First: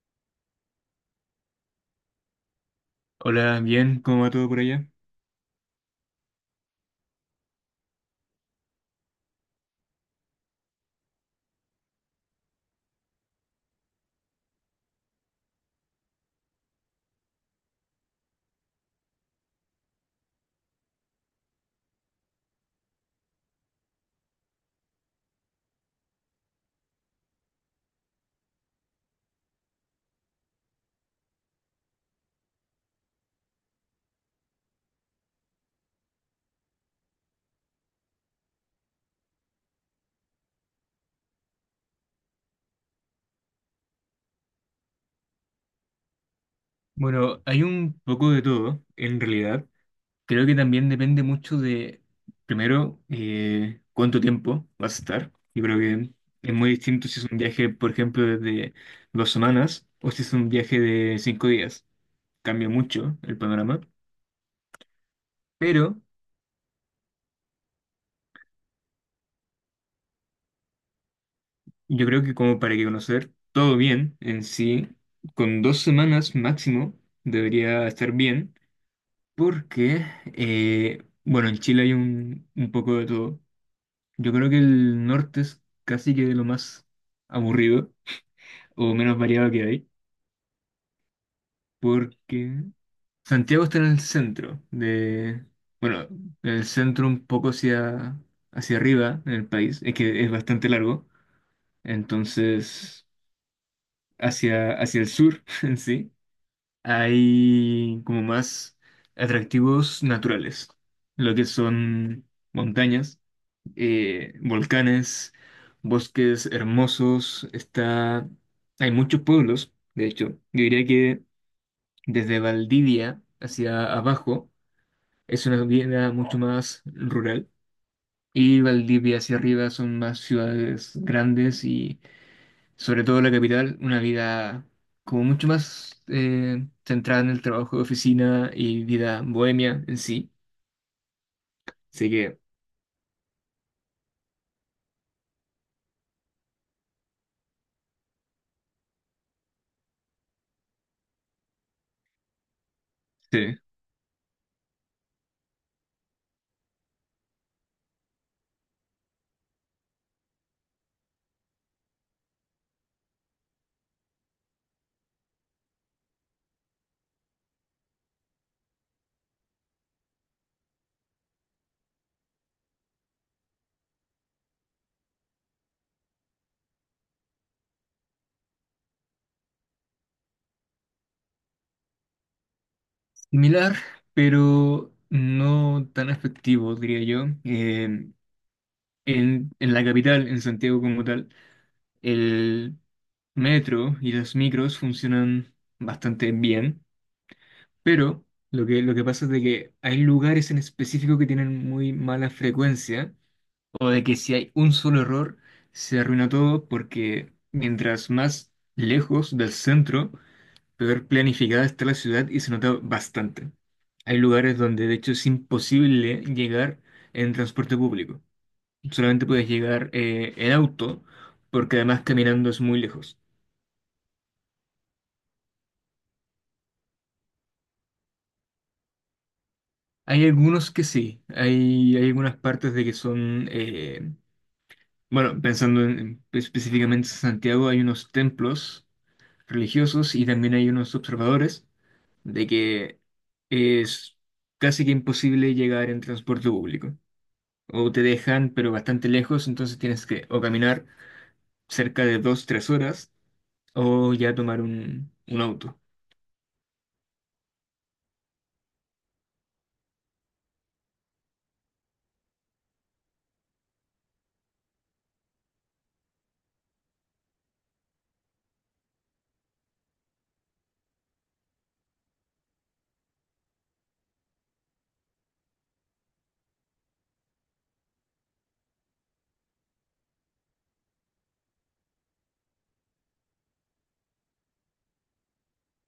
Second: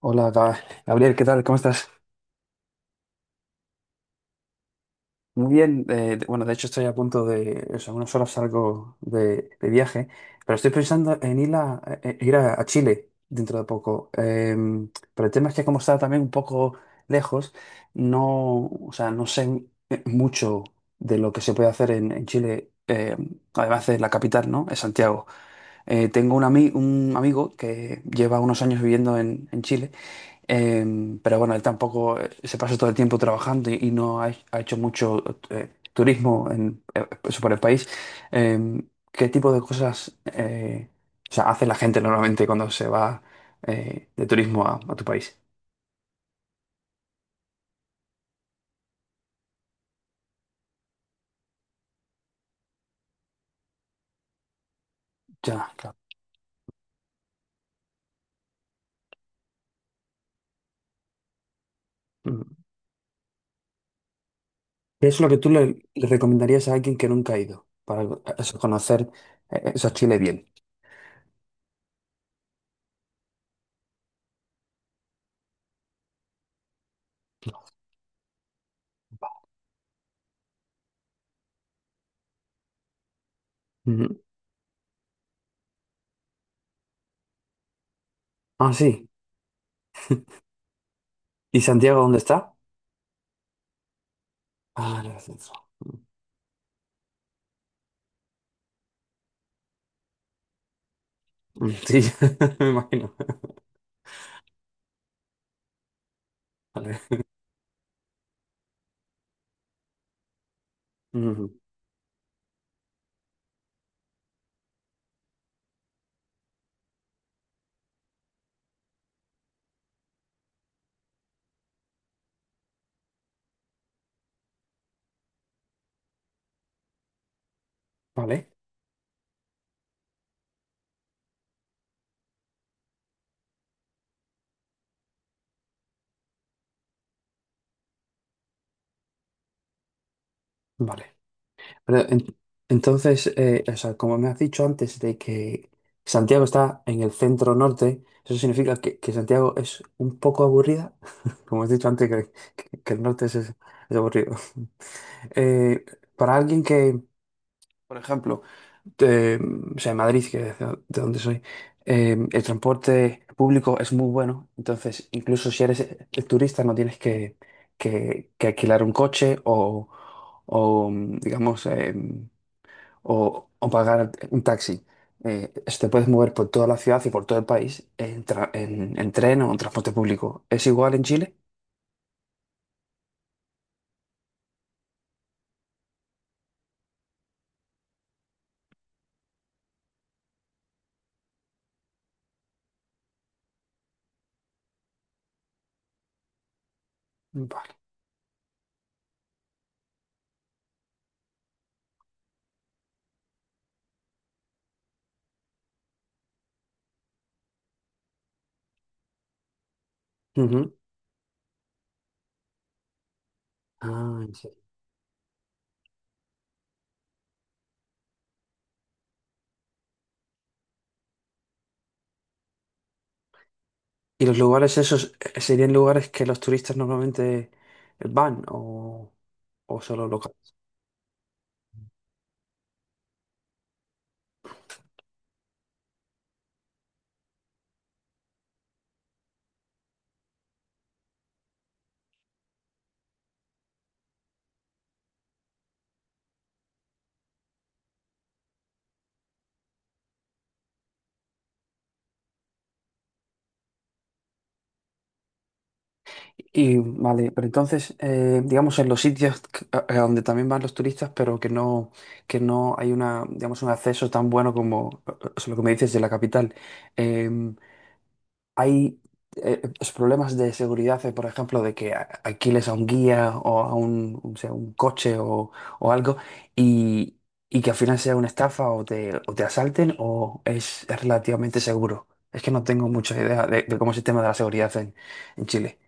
Hola, Gabriel, ¿qué tal? ¿Cómo estás? Hola, bien, ¿cómo va todo por allá? Muy bien. Bueno, de hecho estoy a punto de, o sea, en unas horas salgo de viaje, pero estoy pensando en ir a Chile dentro de poco. Pero el tema es que como está también un poco lejos, no, o sea, no sé mucho de lo que se puede hacer en Chile, además de la capital, ¿no? Es Santiago. Tengo un amigo que lleva unos años viviendo en Chile. Pero bueno, él tampoco se pasa todo el tiempo trabajando y no ha hecho mucho turismo por el país. ¿Qué tipo de cosas o sea, hace la gente normalmente cuando se va de turismo a tu país? Bueno, hay un poco de todo, en realidad. Creo que también depende mucho de, primero, cuánto tiempo vas a estar. Yo Ya, creo claro. que es muy distinto si es un viaje, por ejemplo, de 2 semanas o si es un viaje de 5 días. Mm. Cambia mucho el panorama. ¿Qué es lo que tú le, Pero le recomendarías a alguien que nunca ha ido para eso, conocer eso, Chile bien? yo creo que como para que conocer todo bien en sí, con 2 semanas máximo debería estar bien. Porque, bueno, en Chile hay un poco de todo. Ujú. Yo creo que el norte es casi que lo más aburrido Ah, o sí. menos variado que hay, ¿Y Santiago dónde está? porque Santiago está en el centro Ah, en el de, centro. bueno, en el centro un poco hacia, hacia arriba en el país, es que es bastante largo, Mm, sí, me entonces imagino. hacia, hacia el sur en sí Vale. hay como más atractivos naturales, lo que Ujú. son montañas volcanes, bosques hermosos, está... Hay muchos pueblos, de hecho. Yo diría que desde Valdivia hacia abajo es una vida mucho más rural Vale. y Valdivia hacia arriba son más ciudades grandes y sobre todo la capital, una vida como mucho más centrada en el trabajo de oficina y vida bohemia en sí. Vale. Pero Así en- que... entonces, o sea, como me has dicho antes de que Santiago está en el centro norte, eso significa que Santiago es un poco aburrida. Como has dicho antes, que el norte es sí. aburrido. Eh, para alguien que, por ejemplo, de, o sea, en Madrid, que es de donde soy, el transporte público es muy bueno. Entonces, incluso si eres turista, no tienes que alquilar un coche o, digamos, o pagar un taxi. Si te puedes mover por toda la ciudad y por todo el país en tren o en transporte público. ¿Es igual en Chile? Similar, pero no tan efectivo, diría yo. En la capital, en Santiago como tal, el metro y los micros funcionan bastante bien, Vale. pero lo que pasa es de que hay lugares en específico que tienen muy mala frecuencia, o de que si hay un solo error, se arruina todo porque mientras más lejos del centro, Ujú. peor planificada está la ciudad y se nota bastante. Hay Ah, sí. lugares donde de hecho es imposible llegar en transporte público. Solamente puedes llegar en auto porque además caminando es muy lejos. ¿Y los lugares esos serían lugares que los turistas normalmente van o solo Hay local? algunos que sí, hay algunas partes de que son, bueno, pensando pues, específicamente en Santiago, hay unos templos religiosos y también hay unos observadores de que es casi que imposible llegar en transporte público, o te dejan, pero bastante lejos, entonces tienes que o caminar cerca de 2, 3 horas o ya tomar un auto. Y vale, pero entonces, digamos, en los sitios a donde también van los turistas, pero que no hay una, digamos, un acceso tan bueno como lo que me dices de la capital. em, hay los problemas de seguridad, por ejemplo, de que alquiles a un guía o o sea, un coche o algo y, y que al final sea una estafa o te asalten o es relativamente seguro. Es que no tengo mucha idea de cómo es el tema de la seguridad en Chile.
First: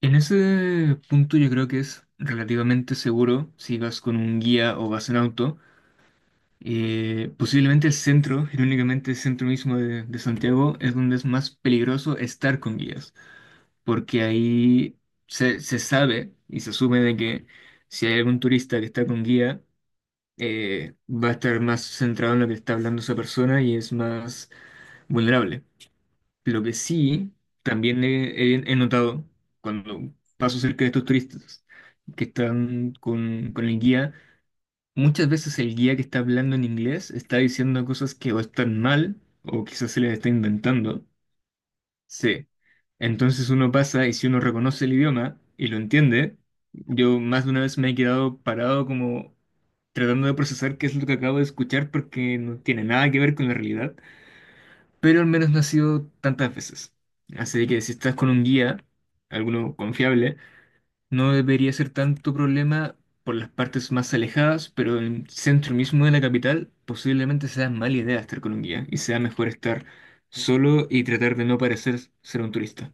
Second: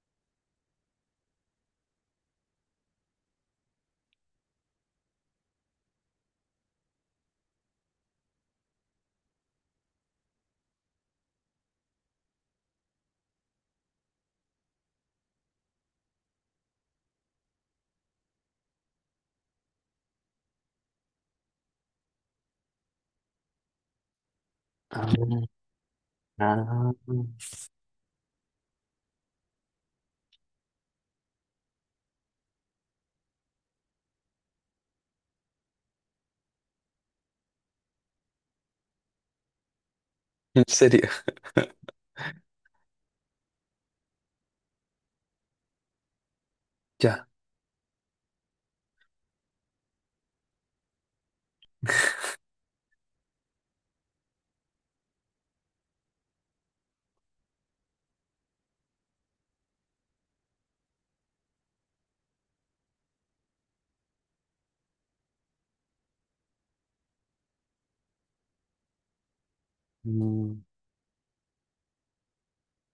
En ese punto yo creo que es relativamente seguro si vas con un guía o vas en auto. Posiblemente el centro, irónicamente el centro mismo de Santiago, es donde es más peligroso estar con guías, porque ahí se, se sabe y se asume de que si hay algún turista que está con guía, va a estar más centrado en lo que está hablando esa persona y es más Ah, vulnerable. Lo que ah. sí, también he notado cuando paso cerca de estos turistas que están con el guía, muchas veces el guía que está hablando en inglés está diciendo cosas que o están mal o quizás se les está ¿En inventando. serio? Sí. Entonces uno pasa y si uno reconoce el idioma y lo entiende, yo Ya. más de una vez me he quedado parado como tratando de procesar qué es lo que acabo de escuchar porque no tiene nada que ver con la realidad, pero al menos no ha sido tantas veces. Así que si estás con un guía, alguno confiable, no debería ser tanto problema por las partes más alejadas, pero en el centro mismo de la capital posiblemente sea mala idea estar con un guía y sea mejor estar solo y tratar de no parecer ser un turista.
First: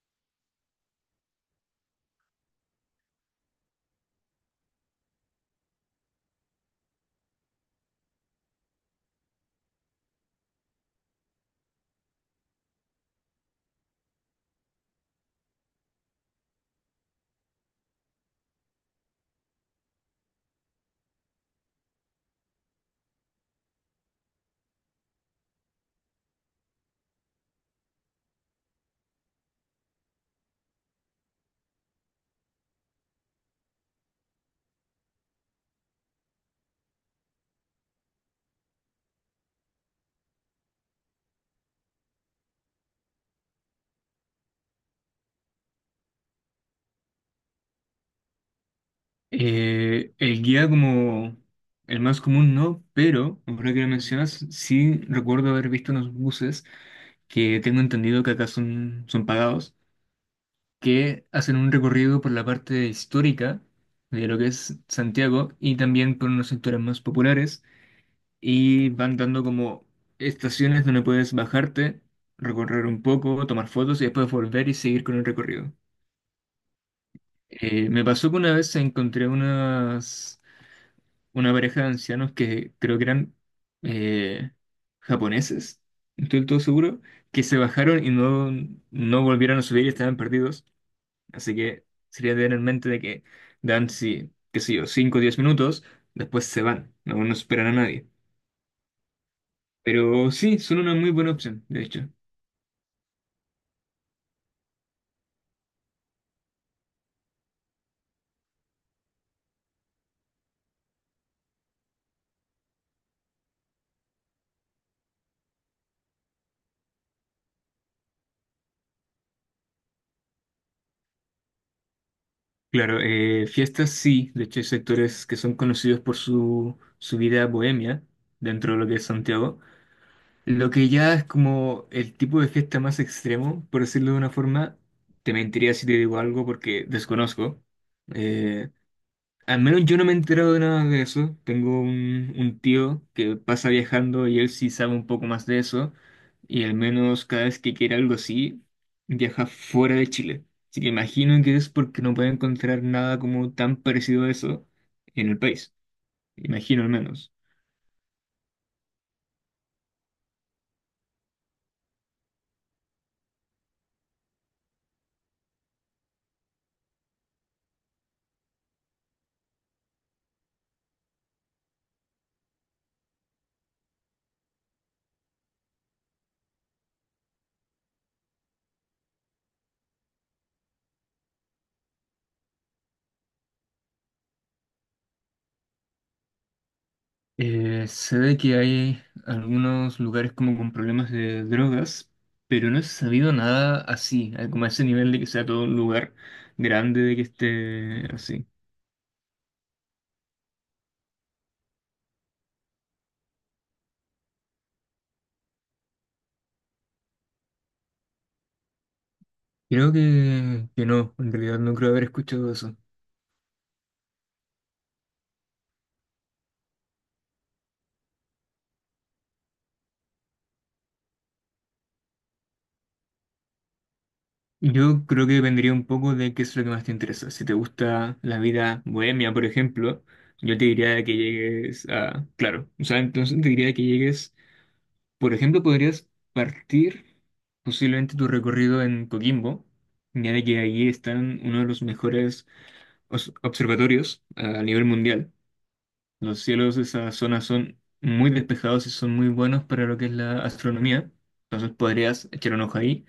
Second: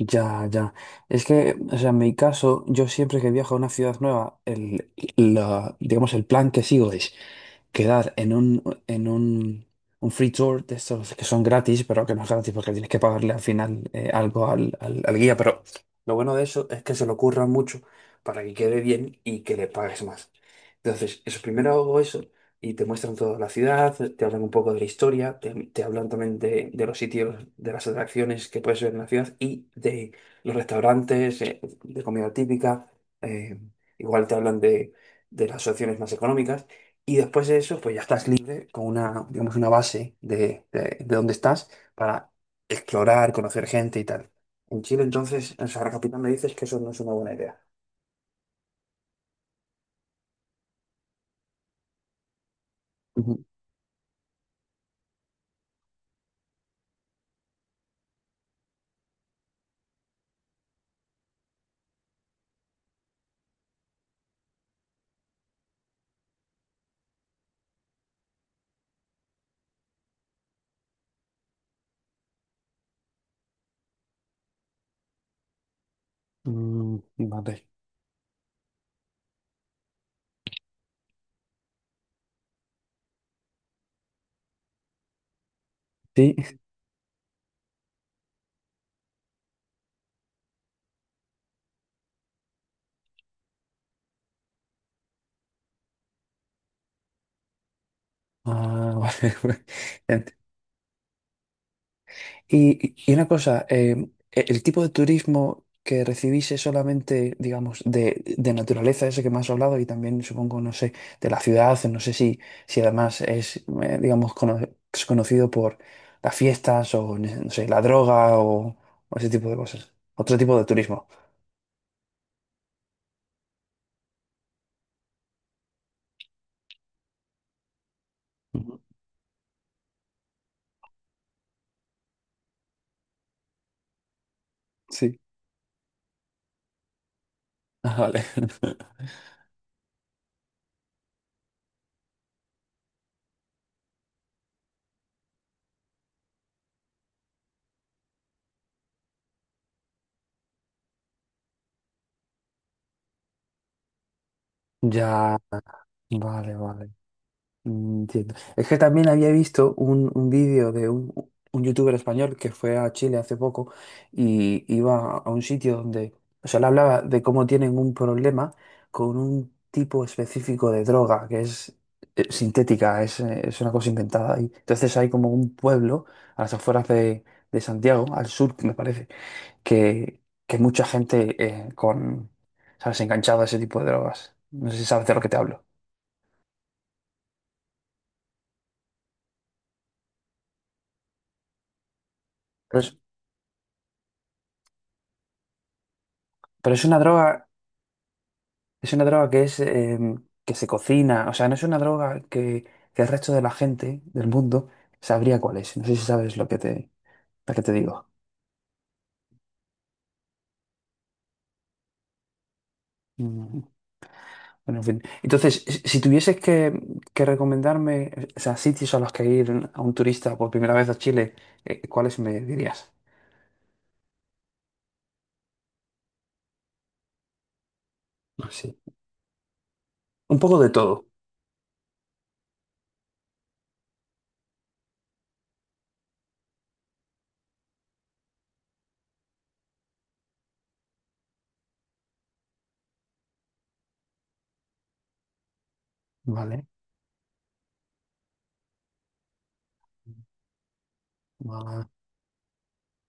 Ya, ya. Es que, o sea, en mi caso, yo siempre que viajo a una ciudad nueva, digamos, el plan que sigo es quedar en un free tour de estos que son gratis, pero que no es gratis porque tienes que pagarle al final algo al guía. Pero lo bueno de eso es que se lo curran mucho para que quede bien y que le pagues más. Entonces, eso primero hago eso y te muestran toda la ciudad, te hablan un poco de la historia, te hablan también de los sitios, de las atracciones que puedes ver en la ciudad y de los restaurantes, de comida típica, eh, igual te hablan de las opciones más económicas y después de eso pues ya estás libre con una, digamos, una base de dónde estás para explorar, conocer gente y tal. En Chile entonces, en Sagrada Capital me dices que eso no es una buena idea. El guía como el más común no, pero Ujú. ahora que lo mencionas, sí recuerdo haber visto unos buses que tengo entendido que acá son pagados, que hacen un recorrido por la parte histórica de lo que es Santiago y también por unos sectores más populares y van dando como estaciones donde puedes bajarte, recorrer un poco, tomar fotos y después volver y seguir con el recorrido. Mm, vale. Me pasó que una vez encontré una pareja de ancianos que creo que eran eh, japoneses, no Sí. estoy del todo seguro, que se bajaron y no volvieron a subir y estaban perdidos. Así que sería tener en mente de que dan, sí, qué sé yo, 5 o 10 minutos, después se van, no esperan a nadie. Ah, vale. Pero Ent- sí, son una muy buena opción, de hecho. y una cosa, el tipo de turismo que recibís es solamente, digamos, de naturaleza, ese que me has hablado, y también supongo, no sé, de la ciudad, no sé si además digamos, es conocido por las fiestas o, no sé, la droga o ese tipo de cosas. Otro tipo de turismo. Claro, fiestas sí, de hecho hay sectores que son conocidos por su, su vida bohemia dentro de Ujú. lo que es Santiago. Lo que ya es como el tipo de fiesta más extremo, por decirlo de una forma, Sí. te mentiría si te digo algo porque desconozco. Ah, vale. Eh, Al menos yo no me he enterado de nada de eso. Tengo un tío que pasa viajando y él sí sabe un poco más de eso. Y al menos cada vez que quiere algo así, viaja fuera de Chile. Así que imagino que es porque no puede encontrar nada como tan parecido a eso en Ya, el país. vale, Imagino al vale. menos. Mm, entiendo. Es que también había visto un vídeo de un youtuber español que fue a Chile hace poco y iba a un sitio donde, o sea, le hablaba de cómo tienen un problema con un tipo específico de droga que es sintética, es una cosa inventada. Y entonces hay como un pueblo a las afueras de Santiago, al sur, me parece, que, que mucha gente ¿sabes?, enganchada a ese tipo de drogas. No sé si sabes de lo que te hablo. Se ve que hay algunos lugares como con problemas de drogas, pero no Pero he es, sabido nada así, como a ese nivel de que sea todo un lugar pero es una grande de que droga. esté así. Es una droga que es que se cocina, o sea, no es una droga que el resto de la gente del mundo sabría cuál es. No sé si sabes lo que te digo. Creo que no, en realidad no creo haber escuchado eso. Mm, bueno, en fin. Entonces, si tuvieses que recomendarme, o sea, sitios a los que ir a un turista por primera vez a Chile, ¿cuáles me dirías? Yo creo que dependería un poco de qué es lo que más te interesa. Si te gusta la Ah, sí. vida bohemia, por ejemplo, Un poco yo te de todo. diría que llegues a... Claro, o sea, entonces te diría que llegues. Por ejemplo, podrías partir posiblemente tu recorrido en Coquimbo, ya de que ahí están uno de los mejores observatorios a nivel mundial. Los Vale. cielos de esa zona son muy despejados y son muy buenos para lo que es la astronomía. Entonces Guau. podrías echar un ojo ahí,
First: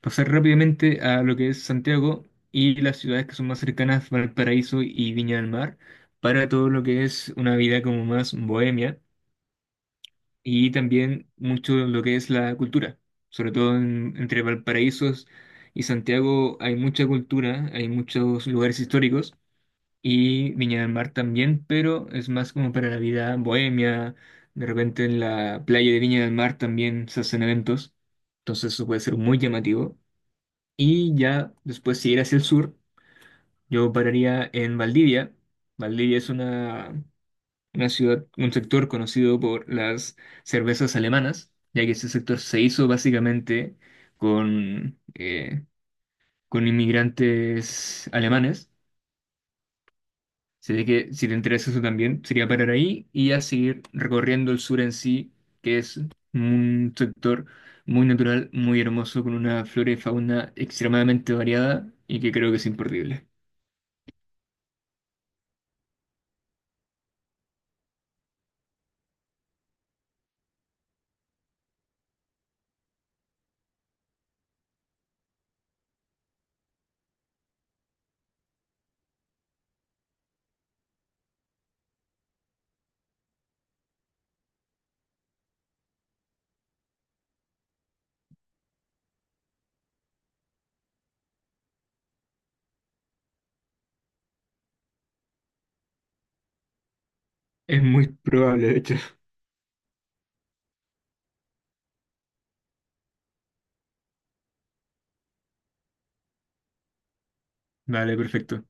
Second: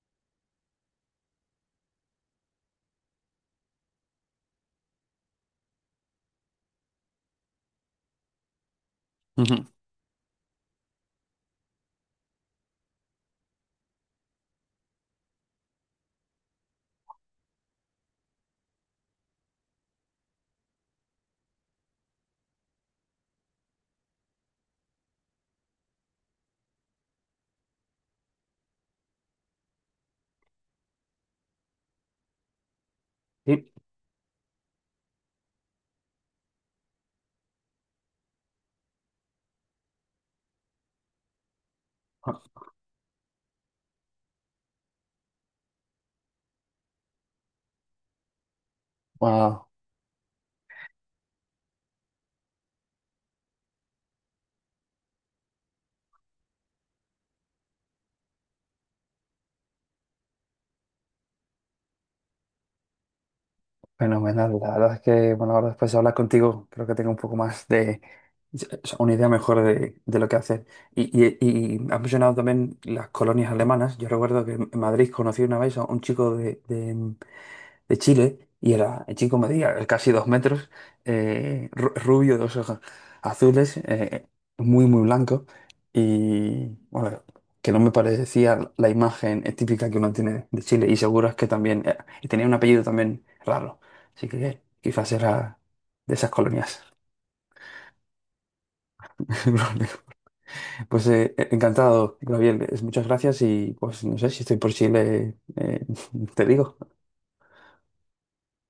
pasar rápidamente a lo que es Santiago y las ciudades que son más cercanas, Valparaíso y Viña del Mar, para todo lo que es una vida como más bohemia Ujú. y también mucho lo que es la cultura, sobre todo entre Valparaíso y Santiago hay mucha cultura, hay muchos lugares históricos y Viña del Mar también, pero es más como para la vida bohemia, de repente en la playa de Viña del Mar también se hacen eventos, entonces eso puede ser muy llamativo. Y ya después si ir hacia el sur, Sí. yo pararía en Valdivia. Valdivia es una ciudad, un sector conocido por las cervezas alemanas, ya que ese sector se hizo básicamente con, eh, con inmigrantes alemanes. Ah, Así de que si te interesa eso también, sería parar ahí y ya seguir recorriendo el sur en sí, que es un sector muy natural, muy hermoso, con una flora y fauna extremadamente variada y que creo que es imperdible. fenomenal, la verdad es que, bueno, ahora después de hablar contigo, creo que tengo un poco más o sea, una idea mejor de lo que hacer. Y has mencionado también las colonias alemanas. Yo recuerdo que en Madrid conocí una vez a un chico de Chile y era, el chico medía casi 2 metros, rubio, dos ojos azules, muy, muy blanco y bueno, que no me parecía la imagen típica que uno tiene de Chile y seguro es que también, y tenía un apellido también raro, así que quizás era de esas colonias. Es muy probable, de hecho. Pues encantado, Gabriel, muchas gracias y pues no sé si estoy por Chile, te digo. Vale, perfecto.